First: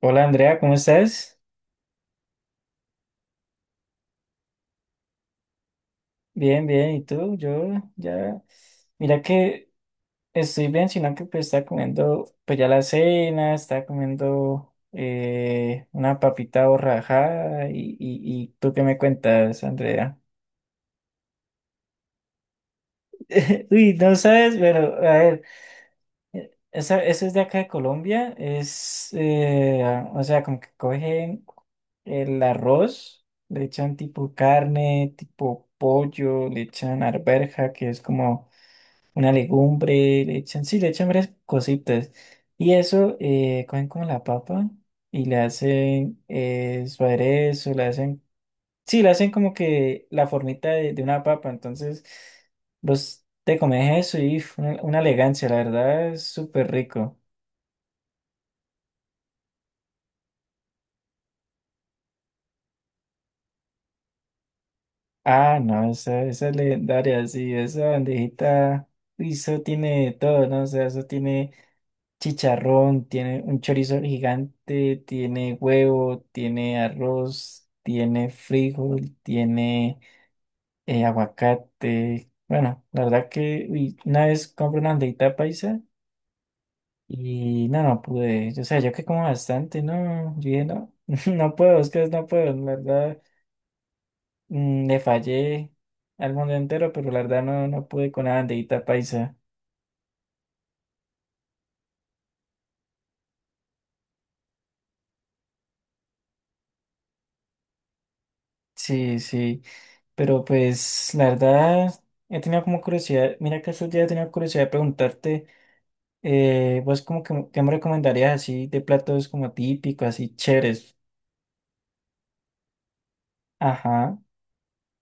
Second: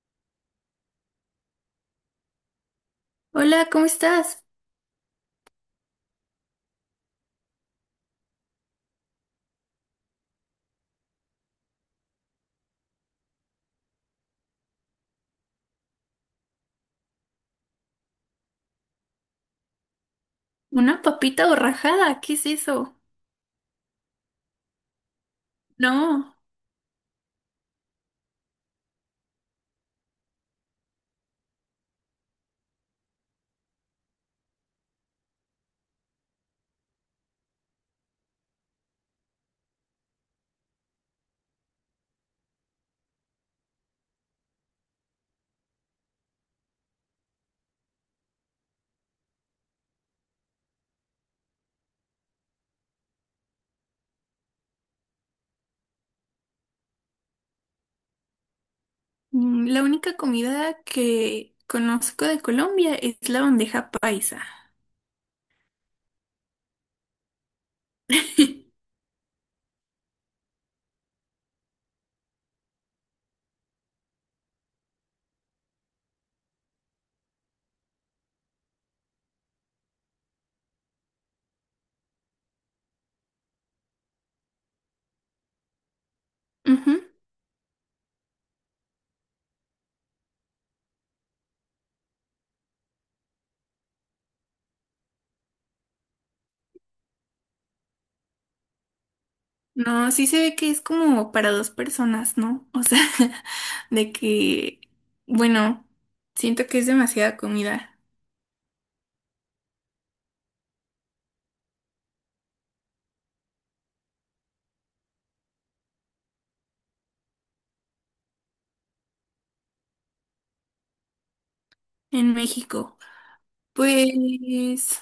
Hola Andrea, ¿cómo estás? Hola, ¿cómo estás? Bien, bien, ¿y tú? Yo ya, mira que estoy bien, sino que pues estaba comiendo pues ya la cena, estaba comiendo una papita borrajada y ¿tú qué me cuentas, Andrea? ¿Una papita borrajada? ¿Qué es eso? Uy, no sabes, pero a ver, No, esa, eso es de acá de Colombia, es, ah, o sea, como que cogen el arroz, le echan tipo carne, tipo pollo, le echan arveja que es como una legumbre, le echan, sí, le echan varias cositas. Y eso, cogen como la papa y le hacen su aderezo, le hacen, sí, le hacen como que la formita de una papa. Entonces, vos te comes eso y uf, una elegancia, la verdad, es súper rico. La única comida que conozco de Colombia es la bandeja paisa. Ah, no, esa es legendaria, sí, esa bandejita, uy eso tiene de todo, ¿no? O sea, eso tiene chicharrón, tiene un chorizo gigante, tiene huevo, tiene arroz, tiene frijol, tiene aguacate. Bueno, la verdad que uy, una vez compré una aldeita paisa Ujú. y no, no pude. O sea, yo que como bastante, no, yo dije, no, no puedo, es que no puedo, la verdad, le fallé al mundo entero, pero la verdad no, no pude con la bandeita paisa. No, sí se ve que es como para dos personas, ¿no? O sea, de que, bueno, siento que es demasiada comida Sí, sí. Pero pues la verdad he tenido como curiosidad, mira que estos días he tenido curiosidad de preguntarte, vos como que qué me recomendarías así de platos como típicos, así chéveres. en México. Ajá. Pues,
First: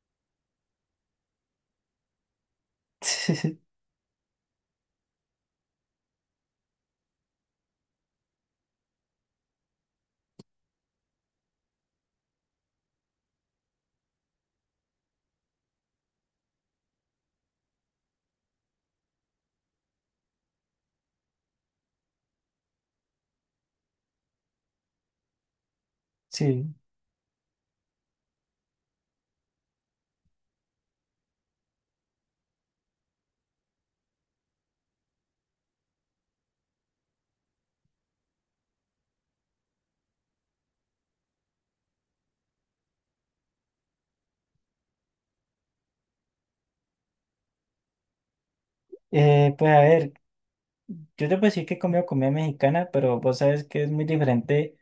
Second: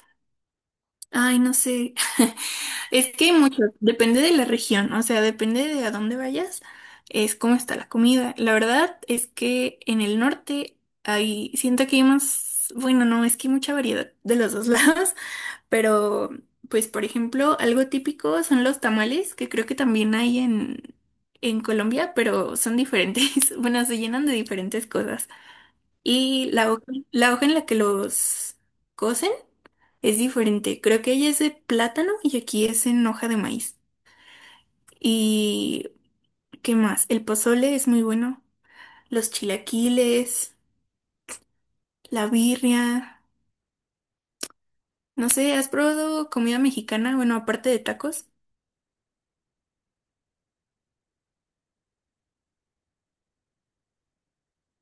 ay, no sé. Es que hay muchos, depende de la región, o sea, depende de a dónde vayas, es cómo está la comida. La verdad es que en el norte hay, siento que hay más, bueno, no, es que hay mucha variedad de los dos lados, pero pues por ejemplo, algo típico son los tamales, que creo que también hay en Colombia, pero son diferentes. Bueno, se llenan de diferentes cosas. Y Sí. La hoja en la que los cocen es diferente, creo que ella es de plátano y aquí es en hoja de maíz. ¿Y qué más? El pozole es muy bueno. Los chilaquiles, la birria. No sé, ¿has probado comida mexicana? Bueno, aparte de tacos. Pues a ver, yo te puedo decir que he comido comida mexicana, pero vos sabes que es muy diferente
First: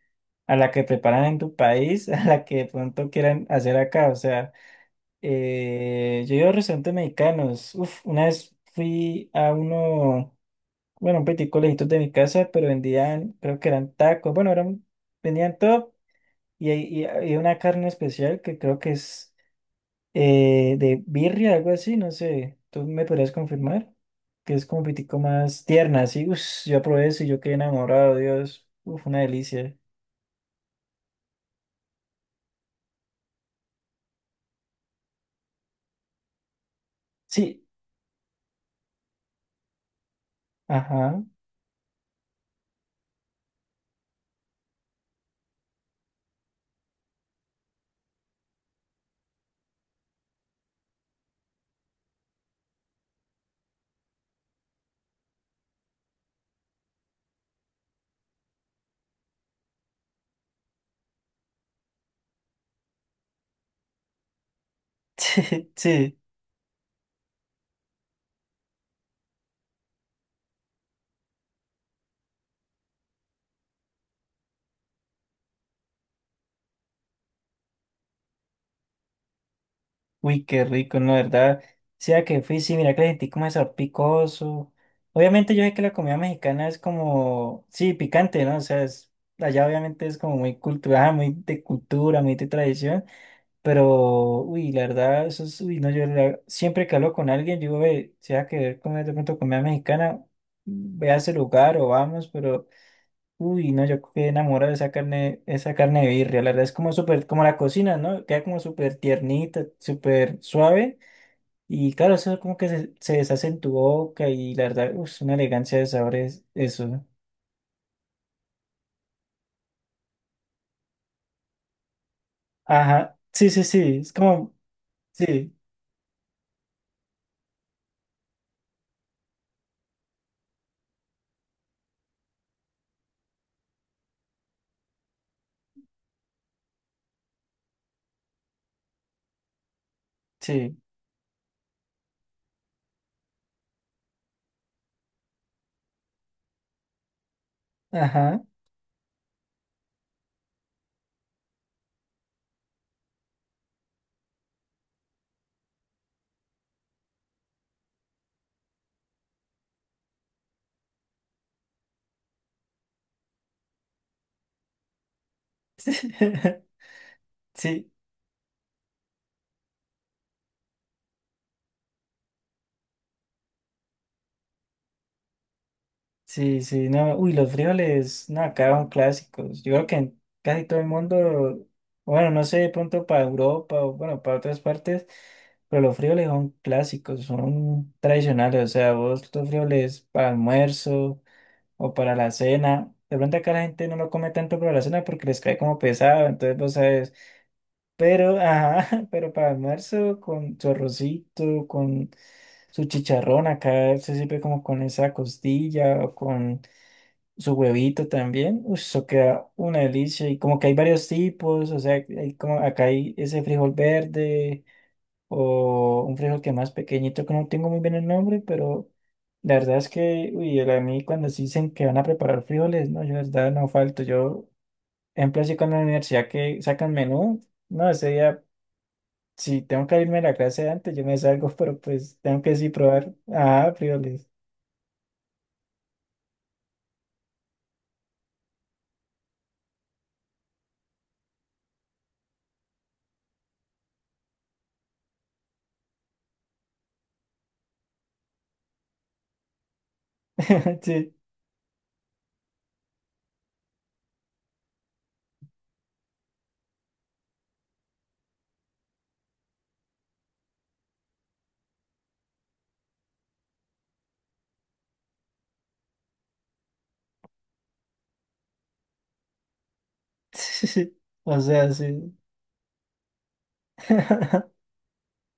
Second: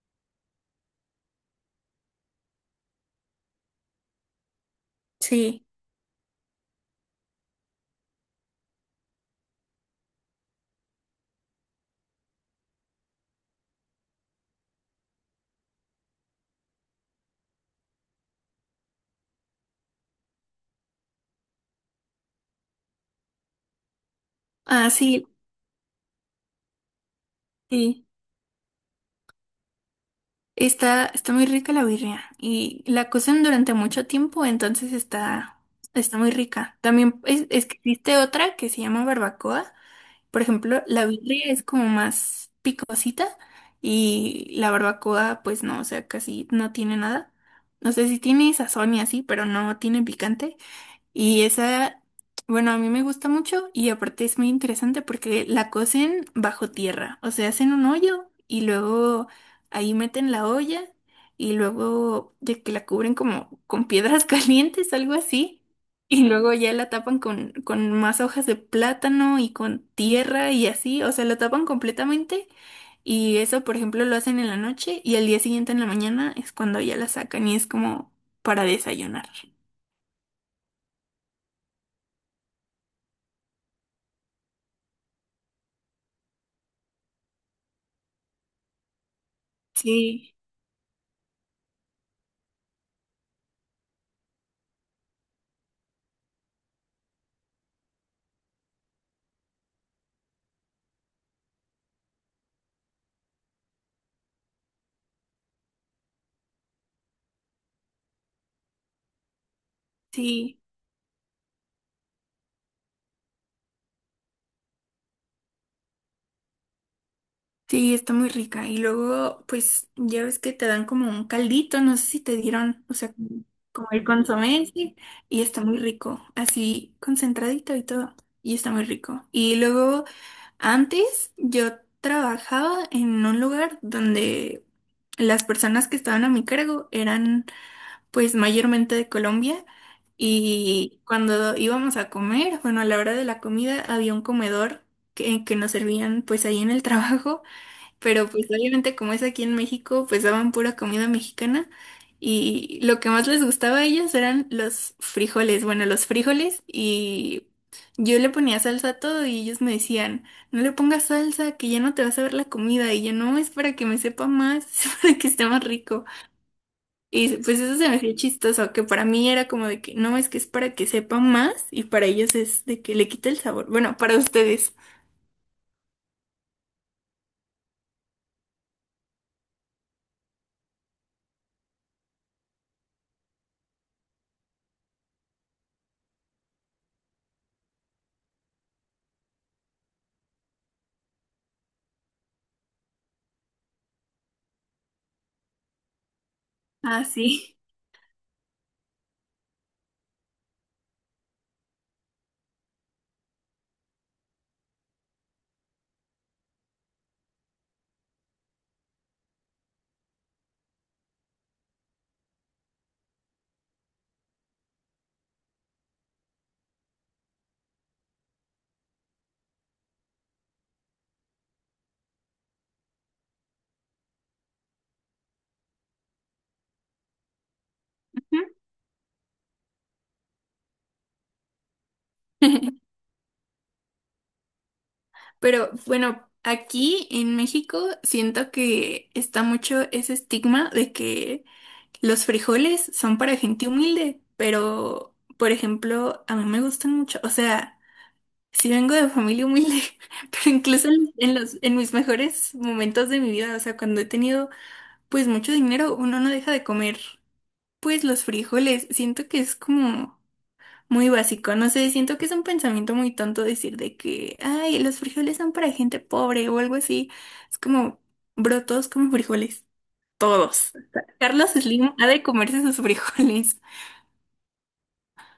a la que preparan en tu país, a la que de pronto quieran hacer acá. O sea, Sí. Yo he ido a restaurantes mexicanos. Uf, una vez fui a uno. Bueno, un peitico lejitos de mi casa, pero vendían, creo que eran tacos, bueno, eran, vendían todo y hay una carne especial que creo que es de birria, algo así, no sé, tú me podrías confirmar, que es como un Ah, peitico sí, más tierna, así, uff, yo probé eso y yo quedé sí. enamorado, Dios, uff, una delicia. Está, está muy rica la birria. Y la cocen durante mucho tiempo, entonces está, está muy rica. También Sí, es que existe otra que se llama barbacoa. Por ejemplo, la ajá, birria es como más picosita y la barbacoa, pues no, o sea, casi no tiene nada. No sé si tiene sazón y así, pero no tiene picante. Y esa, bueno, a mí me gusta mucho y aparte es muy interesante porque la cocen bajo tierra, o sea, hacen un hoyo y luego ahí meten la olla y luego de que la cubren como con piedras calientes, algo así, sí, sí. y luego ya la tapan con más hojas de plátano y con tierra y así, o sea, la tapan completamente y eso, por ejemplo, lo hacen en la noche y al día siguiente en la mañana es cuando ya la sacan y es como para desayunar. Uy, qué rico, no, la verdad. Sea que fui, sí, mira que le sentí como ese picoso. Obviamente yo sé que la comida mexicana es como, sí, picante, ¿no? O sea, es, allá obviamente es Sí, como muy cultural, muy de cultura, muy de tradición, pero, uy, la verdad, eso es, uy, no, yo la- siempre que hablo con alguien, yo ve, sea que comer de pronto comida mexicana, ve a ese lugar o vamos, pero... Uy, no, yo quedé enamorado de esa carne de birria. La verdad es como súper, como la cocina, ¿no? Queda como súper tiernita, súper sí. suave. Y claro, eso como que se deshace en tu boca y la verdad, es una elegancia de sabores, eso. Sí, está muy rica. Y luego, pues, ya ves que te dan como un caldito, no sé si te dieron, o sea, Ajá, sí, sí, como sí, el es como, consomé, sí, y sí, está muy rico, así concentradito y todo, y está muy rico. Y luego, antes yo trabajaba en un lugar donde las personas que estaban a mi cargo eran, pues, mayormente de Colombia. sí, Y cuando íbamos a comer, bueno, a la hora de la comida había un comedor que nos servían pues ahí en el trabajo, pero ajá. pues obviamente como es aquí en México, pues daban pura comida mexicana y lo que más les gustaba a ellos eran los frijoles, bueno, los frijoles y yo le ponía salsa a todo y ellos me decían, no le pongas salsa, que ya no te vas a ver la comida y yo no, es para que me sepa más, es para que esté más rico. Y pues eso se Sí, me hacía chistoso, que para mí era como de que no, es que es para que sepa más y para ellos es de que le quita el sabor, bueno, para ustedes. sí, sí, no, uy, los frijoles, no, acá son clásicos. Yo creo que en casi todo el mundo, bueno, no sé, de pronto para Europa o bueno, para otras partes, pero los frijoles son clásicos, son tradicionales. O sea, vos los frijoles para almuerzo o para la cena. De pronto acá la gente no lo come tanto para la cena porque les cae como pesado, entonces vos Ah, sabes. sí. Pero, ajá, pero para almuerzo con su arrocito, con su chicharrón, acá se sirve como con esa costilla o con su huevito también, uy, eso queda una delicia. Y como que hay varios tipos, o sea, hay como acá hay ese frijol verde o un frijol que es más pequeñito, que no tengo muy bien el nombre, pero la verdad es que, uy, el- a mí cuando se dicen que van a preparar frijoles, no, yo la verdad no falto. Yo, ejemplo, así con la universidad que sacan menú, no, ese día, si tengo que irme a la clase antes, yo me salgo, pero pues tengo que sí probar, ah, frijoles. Pero bueno, aquí en México siento que está mucho ese estigma de que los frijoles son para gente humilde, pero por ejemplo, a mí me gustan mucho, o sea, sí vengo de familia humilde, pero incluso en, Sí, en los en mis mejores momentos de mi vida, o sea, cuando he tenido pues mucho dinero, uno no deja de comer pues los frijoles, siento que es como muy básico, no sé, siento que es un pensamiento muy tonto decir de que, ay, los frijoles son para gente pobre o algo así. Es como, bro, todos como frijoles, todos. sí, o Carlos sea, Slim ha sí. de comerse sus frijoles.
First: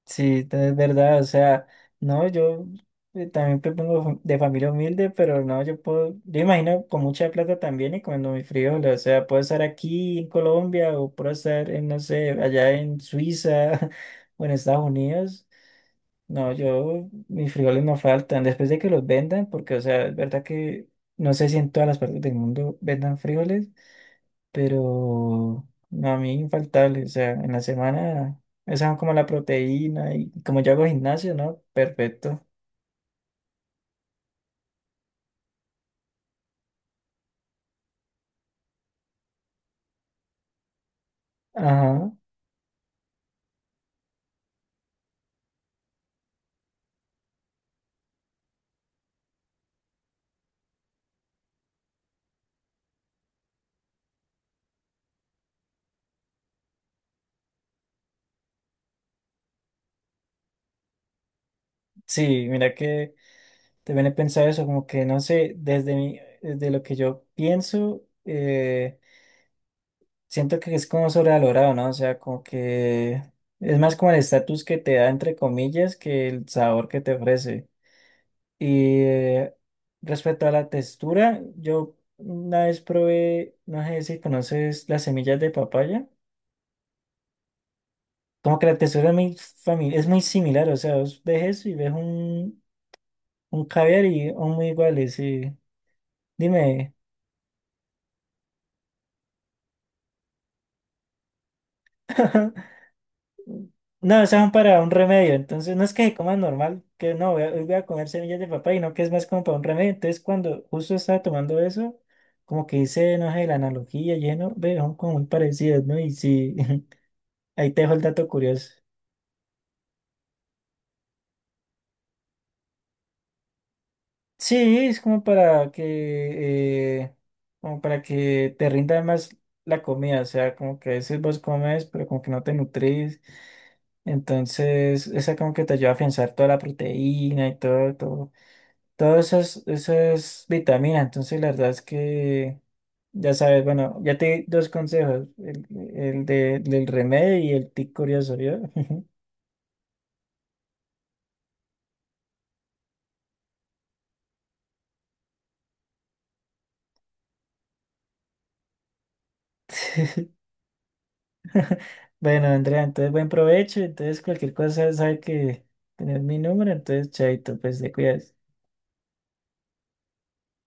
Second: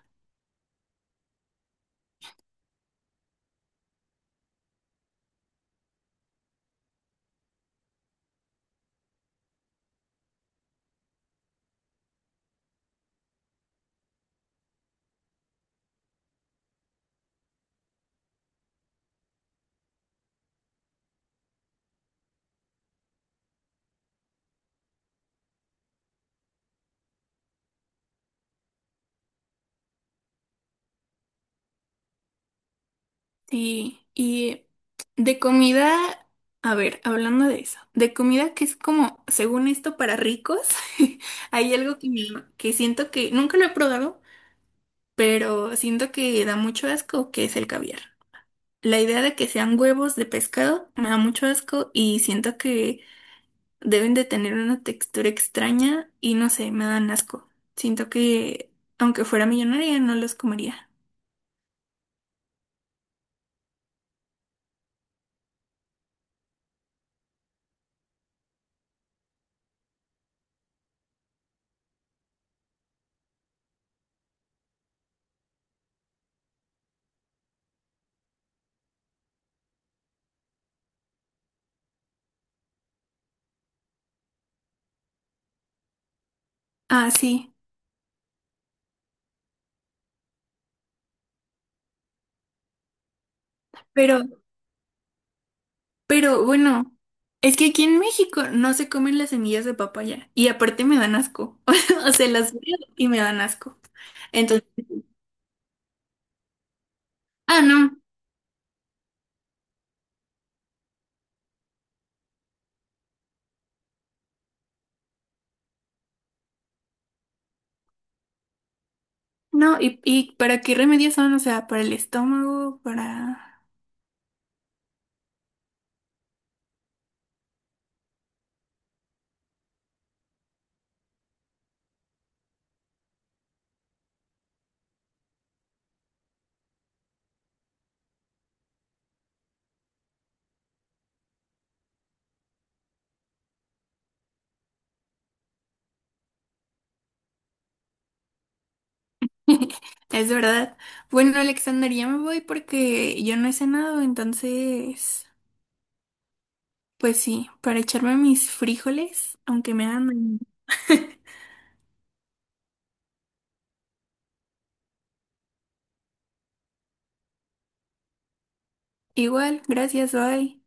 Sí, de verdad, o sea, no, yo también propongo de familia humilde, pero no, yo puedo, yo imagino con mucha plata también y comiendo mis frijoles, o sea, puedo estar aquí en Colombia o puedo estar en, no sé, allá en Suiza o en Estados Unidos. No, yo, mis frijoles no faltan, después de que los vendan, porque, o sea, es verdad que no sé si en todas las partes del mundo vendan frijoles pero a mí infaltable, o sea, en la semana, esa es como la proteína y como yo hago gimnasio, ¿no? Perfecto. Sí, y de comida, a ver, hablando de eso, de comida que es como, según esto, para ricos, hay algo que, Ajá, que siento que nunca lo he probado, pero siento que da mucho asco, que es el caviar. La idea de que sean huevos de pescado me da mucho asco y siento que deben de tener una textura extraña y no sé, me dan asco. Siento que aunque fuera millonaria no los comería. sí, mira que también he pensado eso, como que no sé, desde mi, desde lo que yo pienso, siento que es como sobrevalorado, ¿no? O sea, como que es más como el estatus que te da, entre comillas, que el sabor que te ofrece. Y respecto a la textura, yo una vez probé, no sé si conoces las semillas de papaya, Ah, sí, como que la textura es muy, fami- es muy similar, o sea, vos ves eso y ves un caviar pero, y son muy iguales, y pero dime, bueno, es que aquí en México no se comen las semillas de papaya y aparte me dan asco. O sea, las veo y me dan asco. no, esas son Entonces, para un remedio, entonces no es que se coman normal, que no, voy a, ah, hoy voy a no, comer semillas de papaya, no, que es más como para un remedio, entonces cuando justo estaba tomando eso, como que hice, no sé, la analogía, lleno, ve, son como muy parecidas, ¿no? Y sí. Ahí te dejo el dato curioso. no, y ¿para qué remedios son? O sea, para el estómago, para... Sí, es como para que te rinda más la comida, o sea, como que a veces vos comes, pero como que no te nutrís, entonces esa como que te ayuda a afianzar toda la proteína y todo, todo, todas esas, esas vitaminas, entonces la verdad es que, ya sabes, bueno, ya te di dos consejos, el de- del remedio y el tic curioso, ¿vio? Es verdad. Bueno, Alexander, ya me voy porque yo no he cenado, entonces, pues sí, para echarme mis frijoles, aunque me hagan mañana. Bueno, Andrea, entonces buen provecho. Entonces, cualquier cosa sabe que tener mi número, entonces chaito, pues te cuidas. Igual, gracias, bye.